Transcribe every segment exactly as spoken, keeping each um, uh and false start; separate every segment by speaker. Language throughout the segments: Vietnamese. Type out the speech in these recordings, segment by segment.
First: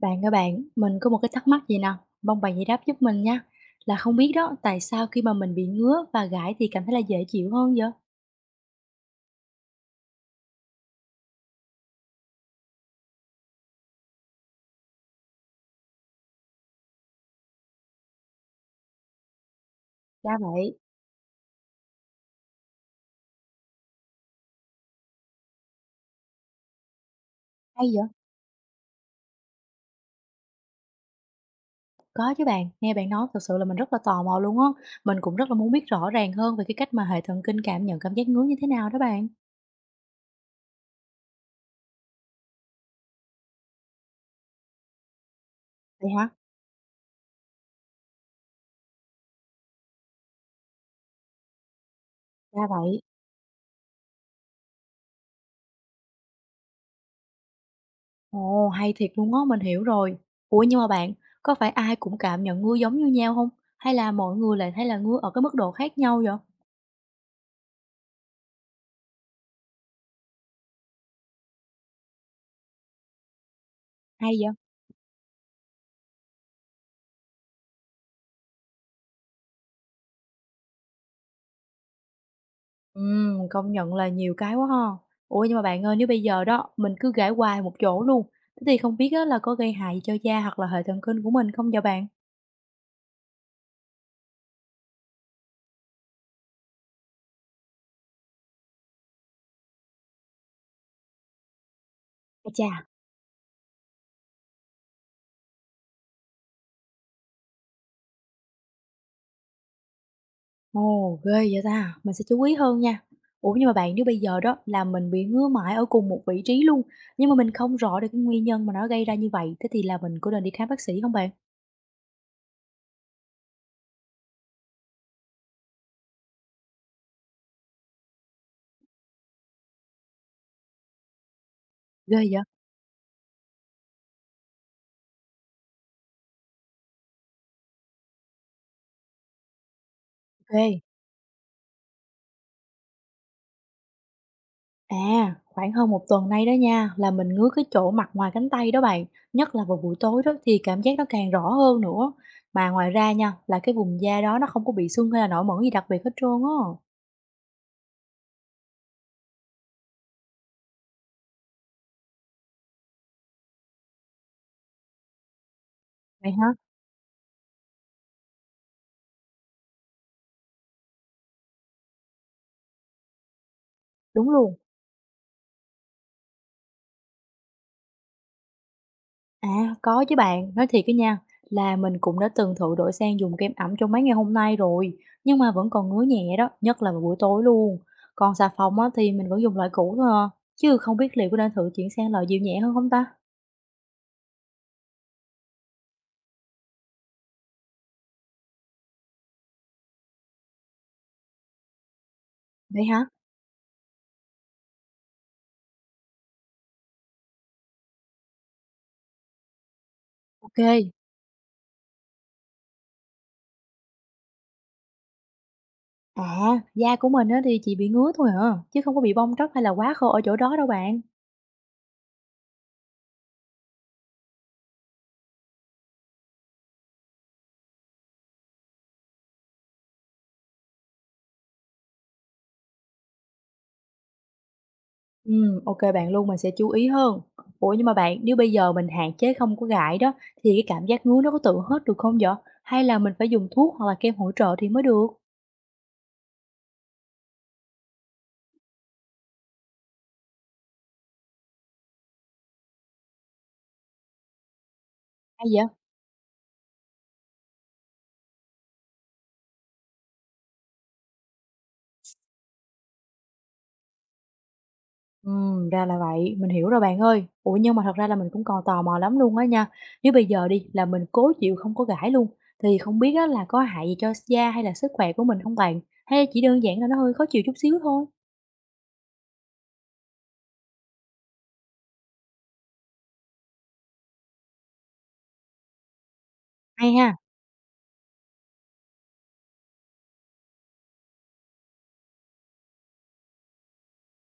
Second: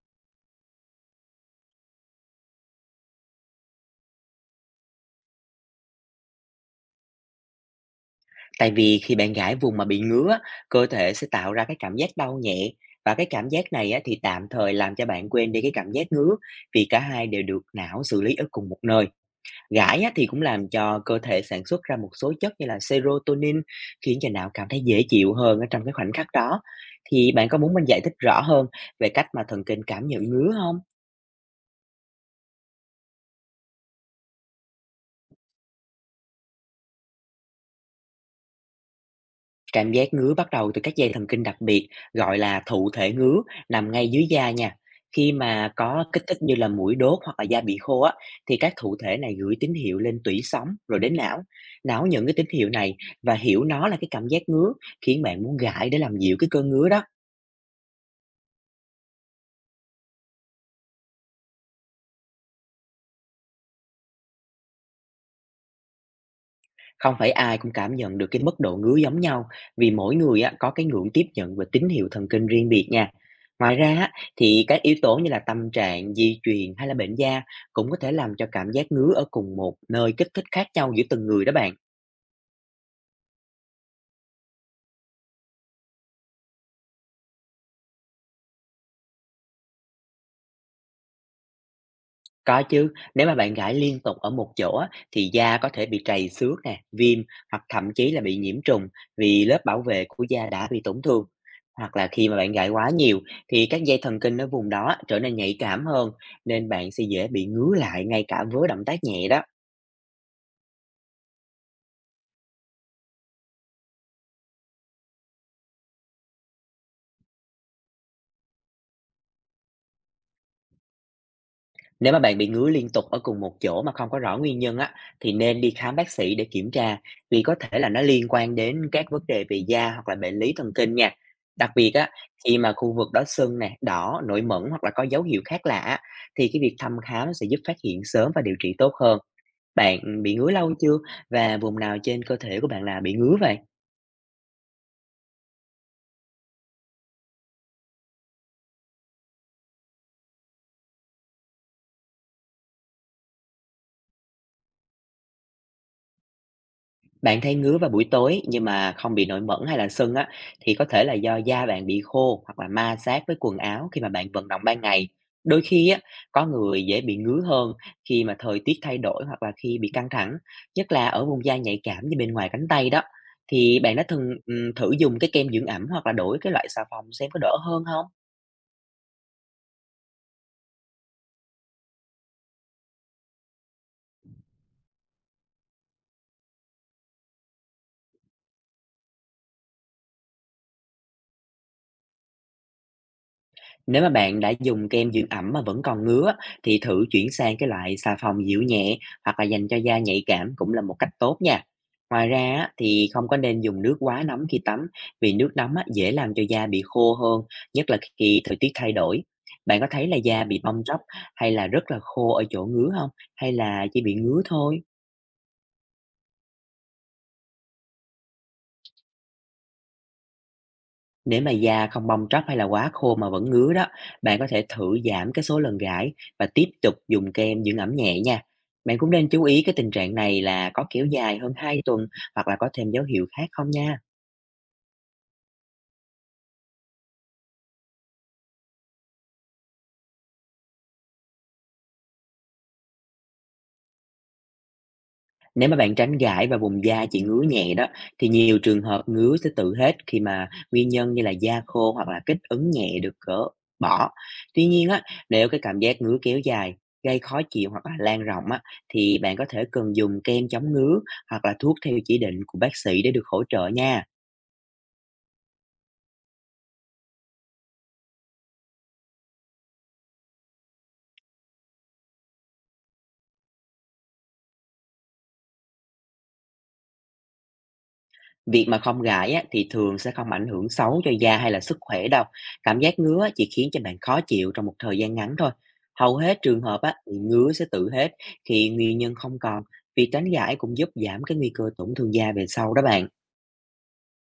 Speaker 1: Bạn ơi bạn, mình có một cái thắc mắc gì nè, mong bạn giải đáp giúp mình nha. Là không biết đó, tại sao khi mà mình bị ngứa và gãi thì cảm thấy là dễ chịu hơn vậy?
Speaker 2: Tại vì khi bạn gãi vùng mà bị ngứa, á, cơ thể sẽ tạo ra cái cảm giác đau nhẹ và cái cảm giác này á, thì tạm thời làm cho bạn quên đi cái cảm giác ngứa vì cả hai đều được não xử lý ở cùng một nơi. Gãi á, thì
Speaker 1: Ra
Speaker 2: cũng làm
Speaker 1: vậy,
Speaker 2: cho cơ thể sản xuất ra một số chất như là sê rô tô nin, khiến cho não cảm thấy dễ chịu hơn ở trong cái khoảnh khắc đó. Thì bạn có muốn mình
Speaker 1: hay
Speaker 2: giải
Speaker 1: vậy?
Speaker 2: thích rõ hơn về cách mà thần kinh cảm nhận ngứa không?
Speaker 1: Có chứ bạn, nghe bạn nói thật sự là mình rất là tò mò luôn á. Mình cũng rất là muốn biết rõ ràng hơn về cái cách mà hệ thần kinh cảm nhận cảm giác ngứa như thế nào đó bạn.
Speaker 2: Cảm giác ngứa bắt đầu từ các dây thần kinh đặc biệt gọi là thụ thể ngứa, nằm ngay dưới da nha. Khi mà có
Speaker 1: Vậy
Speaker 2: kích
Speaker 1: hả?
Speaker 2: thích như là mũi đốt hoặc là da bị khô á, thì các thụ thể này gửi tín hiệu lên tủy sống rồi đến não. Não nhận cái tín
Speaker 1: Ra
Speaker 2: hiệu này
Speaker 1: vậy.
Speaker 2: và hiểu nó là cái cảm giác ngứa, khiến bạn muốn gãi để làm dịu cái cơn ngứa đó.
Speaker 1: Ồ, hay thiệt luôn á, mình hiểu rồi. Ủa nhưng mà bạn, có phải ai cũng cảm nhận ngứa giống như nhau không? Hay là mọi người lại thấy là ngứa ở cái mức độ khác nhau vậy?
Speaker 2: Không phải ai cũng cảm nhận được cái mức độ ngứa giống nhau, vì mỗi người á, có cái ngưỡng tiếp nhận và tín hiệu thần kinh riêng biệt nha. Ngoài ra á,
Speaker 1: Hay vậy?
Speaker 2: thì các yếu tố như là tâm trạng, di truyền hay là bệnh da cũng có thể làm cho cảm giác ngứa ở cùng một nơi kích thích khác nhau giữa từng người đó bạn.
Speaker 1: Ừm, công nhận là nhiều cái quá ha. Ủa, nhưng mà bạn ơi, nếu bây giờ đó mình cứ gãi hoài một chỗ luôn, thế thì không biết á là có gây hại cho da hoặc là hệ thần kinh của mình không vậy bạn?
Speaker 2: Có chứ, nếu mà bạn gãi liên tục ở một chỗ á, thì da có thể bị trầy xước nè, viêm, hoặc thậm chí là bị nhiễm trùng vì lớp bảo vệ của da đã bị tổn thương. Hoặc là khi mà
Speaker 1: Ái
Speaker 2: bạn
Speaker 1: chà!
Speaker 2: gãi quá nhiều, thì các dây thần kinh ở vùng đó trở nên nhạy cảm hơn, nên bạn sẽ dễ bị ngứa lại ngay cả với động tác nhẹ đó.
Speaker 1: Ồ, ghê vậy ta! Mình sẽ chú ý hơn nha. Ủa, nhưng mà bạn nếu bây giờ đó là mình bị ngứa mãi ở cùng một vị trí luôn, nhưng mà mình không rõ được cái nguyên nhân mà nó gây ra như vậy, thế thì là mình có nên đi khám bác sĩ không bạn?
Speaker 2: Nếu mà bạn bị ngứa liên tục ở cùng một chỗ mà không có rõ nguyên nhân á, thì nên đi khám bác sĩ để kiểm tra, vì có thể là nó liên quan đến các vấn đề về da hoặc là bệnh lý thần kinh nha. Đặc biệt á,
Speaker 1: Ghê vậy!
Speaker 2: khi mà khu vực đó sưng nè, đỏ, nổi mẩn hoặc là có dấu hiệu khác lạ á, thì cái việc thăm khám sẽ giúp phát hiện sớm và điều trị tốt hơn. Bạn bị ngứa
Speaker 1: ô kê.
Speaker 2: lâu chưa? Và vùng nào trên cơ thể của bạn là bị ngứa vậy?
Speaker 1: À, khoảng hơn một tuần nay đó nha, là mình ngứa cái chỗ mặt ngoài cánh tay đó bạn, nhất là vào buổi tối đó thì cảm giác nó càng rõ hơn nữa. Mà ngoài ra nha, là cái vùng da đó nó không có bị sưng hay là nổi mẩn gì đặc biệt hết trơn á.
Speaker 2: Bạn thấy ngứa vào buổi tối nhưng mà không bị nổi mẩn hay là sưng á, thì có thể là do da bạn bị khô hoặc là ma sát với quần áo khi mà bạn vận động ban ngày. Đôi khi á,
Speaker 1: Vậy hả?
Speaker 2: có người dễ bị ngứa hơn khi mà thời tiết thay đổi hoặc là khi bị căng thẳng, nhất là ở vùng da nhạy cảm như bên ngoài cánh tay đó. Thì bạn đã từng
Speaker 1: Đúng luôn.
Speaker 2: ừ, thử dùng cái kem dưỡng ẩm hoặc là đổi cái loại xà phòng xem có đỡ hơn không?
Speaker 1: À, có chứ bạn, nói thiệt cái nha, là mình cũng đã từng thử đổi sang dùng kem ẩm trong mấy ngày hôm nay rồi, nhưng mà vẫn còn ngứa nhẹ đó, nhất là vào buổi tối luôn. Còn xà phòng á, thì mình vẫn dùng loại cũ thôi à, chứ không biết liệu có nên thử chuyển sang loại dịu nhẹ hơn không ta?
Speaker 2: Nếu mà bạn đã dùng kem dưỡng ẩm mà vẫn còn ngứa á, thì thử chuyển sang cái loại xà phòng dịu nhẹ hoặc là dành cho da nhạy cảm cũng là một cách tốt nha. Ngoài ra á,
Speaker 1: Vậy hả?
Speaker 2: thì không có nên dùng nước quá nóng khi tắm, vì nước nóng á, dễ làm cho da bị khô hơn, nhất là khi thời tiết thay đổi. Bạn có thấy là da bị
Speaker 1: ô kê.
Speaker 2: bong tróc hay là rất là khô ở chỗ ngứa không? Hay là chỉ bị ngứa thôi?
Speaker 1: À, da của mình á thì chỉ bị ngứa thôi hả chứ không có bị bong tróc hay là quá khô ở chỗ đó đâu bạn.
Speaker 2: Nếu mà da không bong tróc hay là quá khô mà vẫn ngứa đó, bạn có thể thử giảm cái số lần gãi và tiếp tục dùng kem dưỡng ẩm nhẹ nha. Bạn cũng nên chú ý cái tình trạng này là có kéo dài hơn hai tuần hoặc là có thêm dấu hiệu khác không nha.
Speaker 1: Ừm, ô kê bạn luôn, mình sẽ chú ý hơn. Ủa, nhưng mà bạn, nếu bây giờ mình hạn chế không có gãi đó, thì cái cảm giác ngứa nó có tự hết được không vậy? Hay là mình phải dùng thuốc hoặc là kem hỗ trợ thì mới được?
Speaker 2: Nếu mà bạn tránh gãi và vùng da chỉ ngứa nhẹ đó, thì nhiều trường hợp ngứa sẽ tự hết khi mà nguyên nhân như là da khô hoặc là kích ứng nhẹ được gỡ bỏ. Tuy nhiên á,
Speaker 1: Hay
Speaker 2: nếu cái
Speaker 1: vậy?
Speaker 2: cảm giác ngứa kéo dài, gây khó chịu hoặc là lan rộng á, thì bạn có thể cần dùng kem chống ngứa hoặc là thuốc theo chỉ định của bác sĩ để được hỗ trợ nha.
Speaker 1: Ừm, ra là vậy, mình hiểu rồi bạn ơi. Ủa, nhưng mà thật ra là mình cũng còn tò mò lắm luôn á nha. Nếu bây giờ đi là mình cố chịu không có gãi luôn, thì không biết á là có hại gì cho da hay là sức khỏe của mình không bạn? Hay chỉ đơn giản là nó hơi khó chịu chút xíu thôi?
Speaker 2: Việc mà không gãi á, thì thường sẽ không ảnh hưởng xấu cho da hay là sức khỏe đâu. Cảm giác ngứa chỉ khiến cho bạn khó chịu trong một thời gian ngắn thôi. Hầu hết trường hợp á,
Speaker 1: Hay
Speaker 2: thì
Speaker 1: ha.
Speaker 2: ngứa sẽ tự hết khi nguyên nhân không còn. Việc tránh gãi cũng giúp giảm cái nguy cơ tổn thương da về sau đó bạn.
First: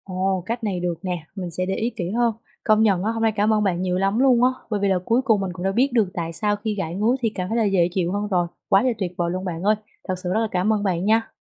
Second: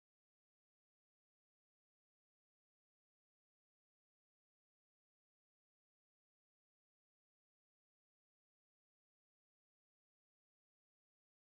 Speaker 1: Ồ, cách này được nè, mình sẽ để ý kỹ hơn. Công nhận á, hôm nay cảm ơn bạn nhiều lắm luôn á, bởi vì là cuối cùng mình cũng đã biết được tại sao khi gãi ngứa thì cảm thấy là dễ chịu hơn rồi. Quá là tuyệt vời luôn bạn ơi. Thật sự rất là cảm ơn bạn nha.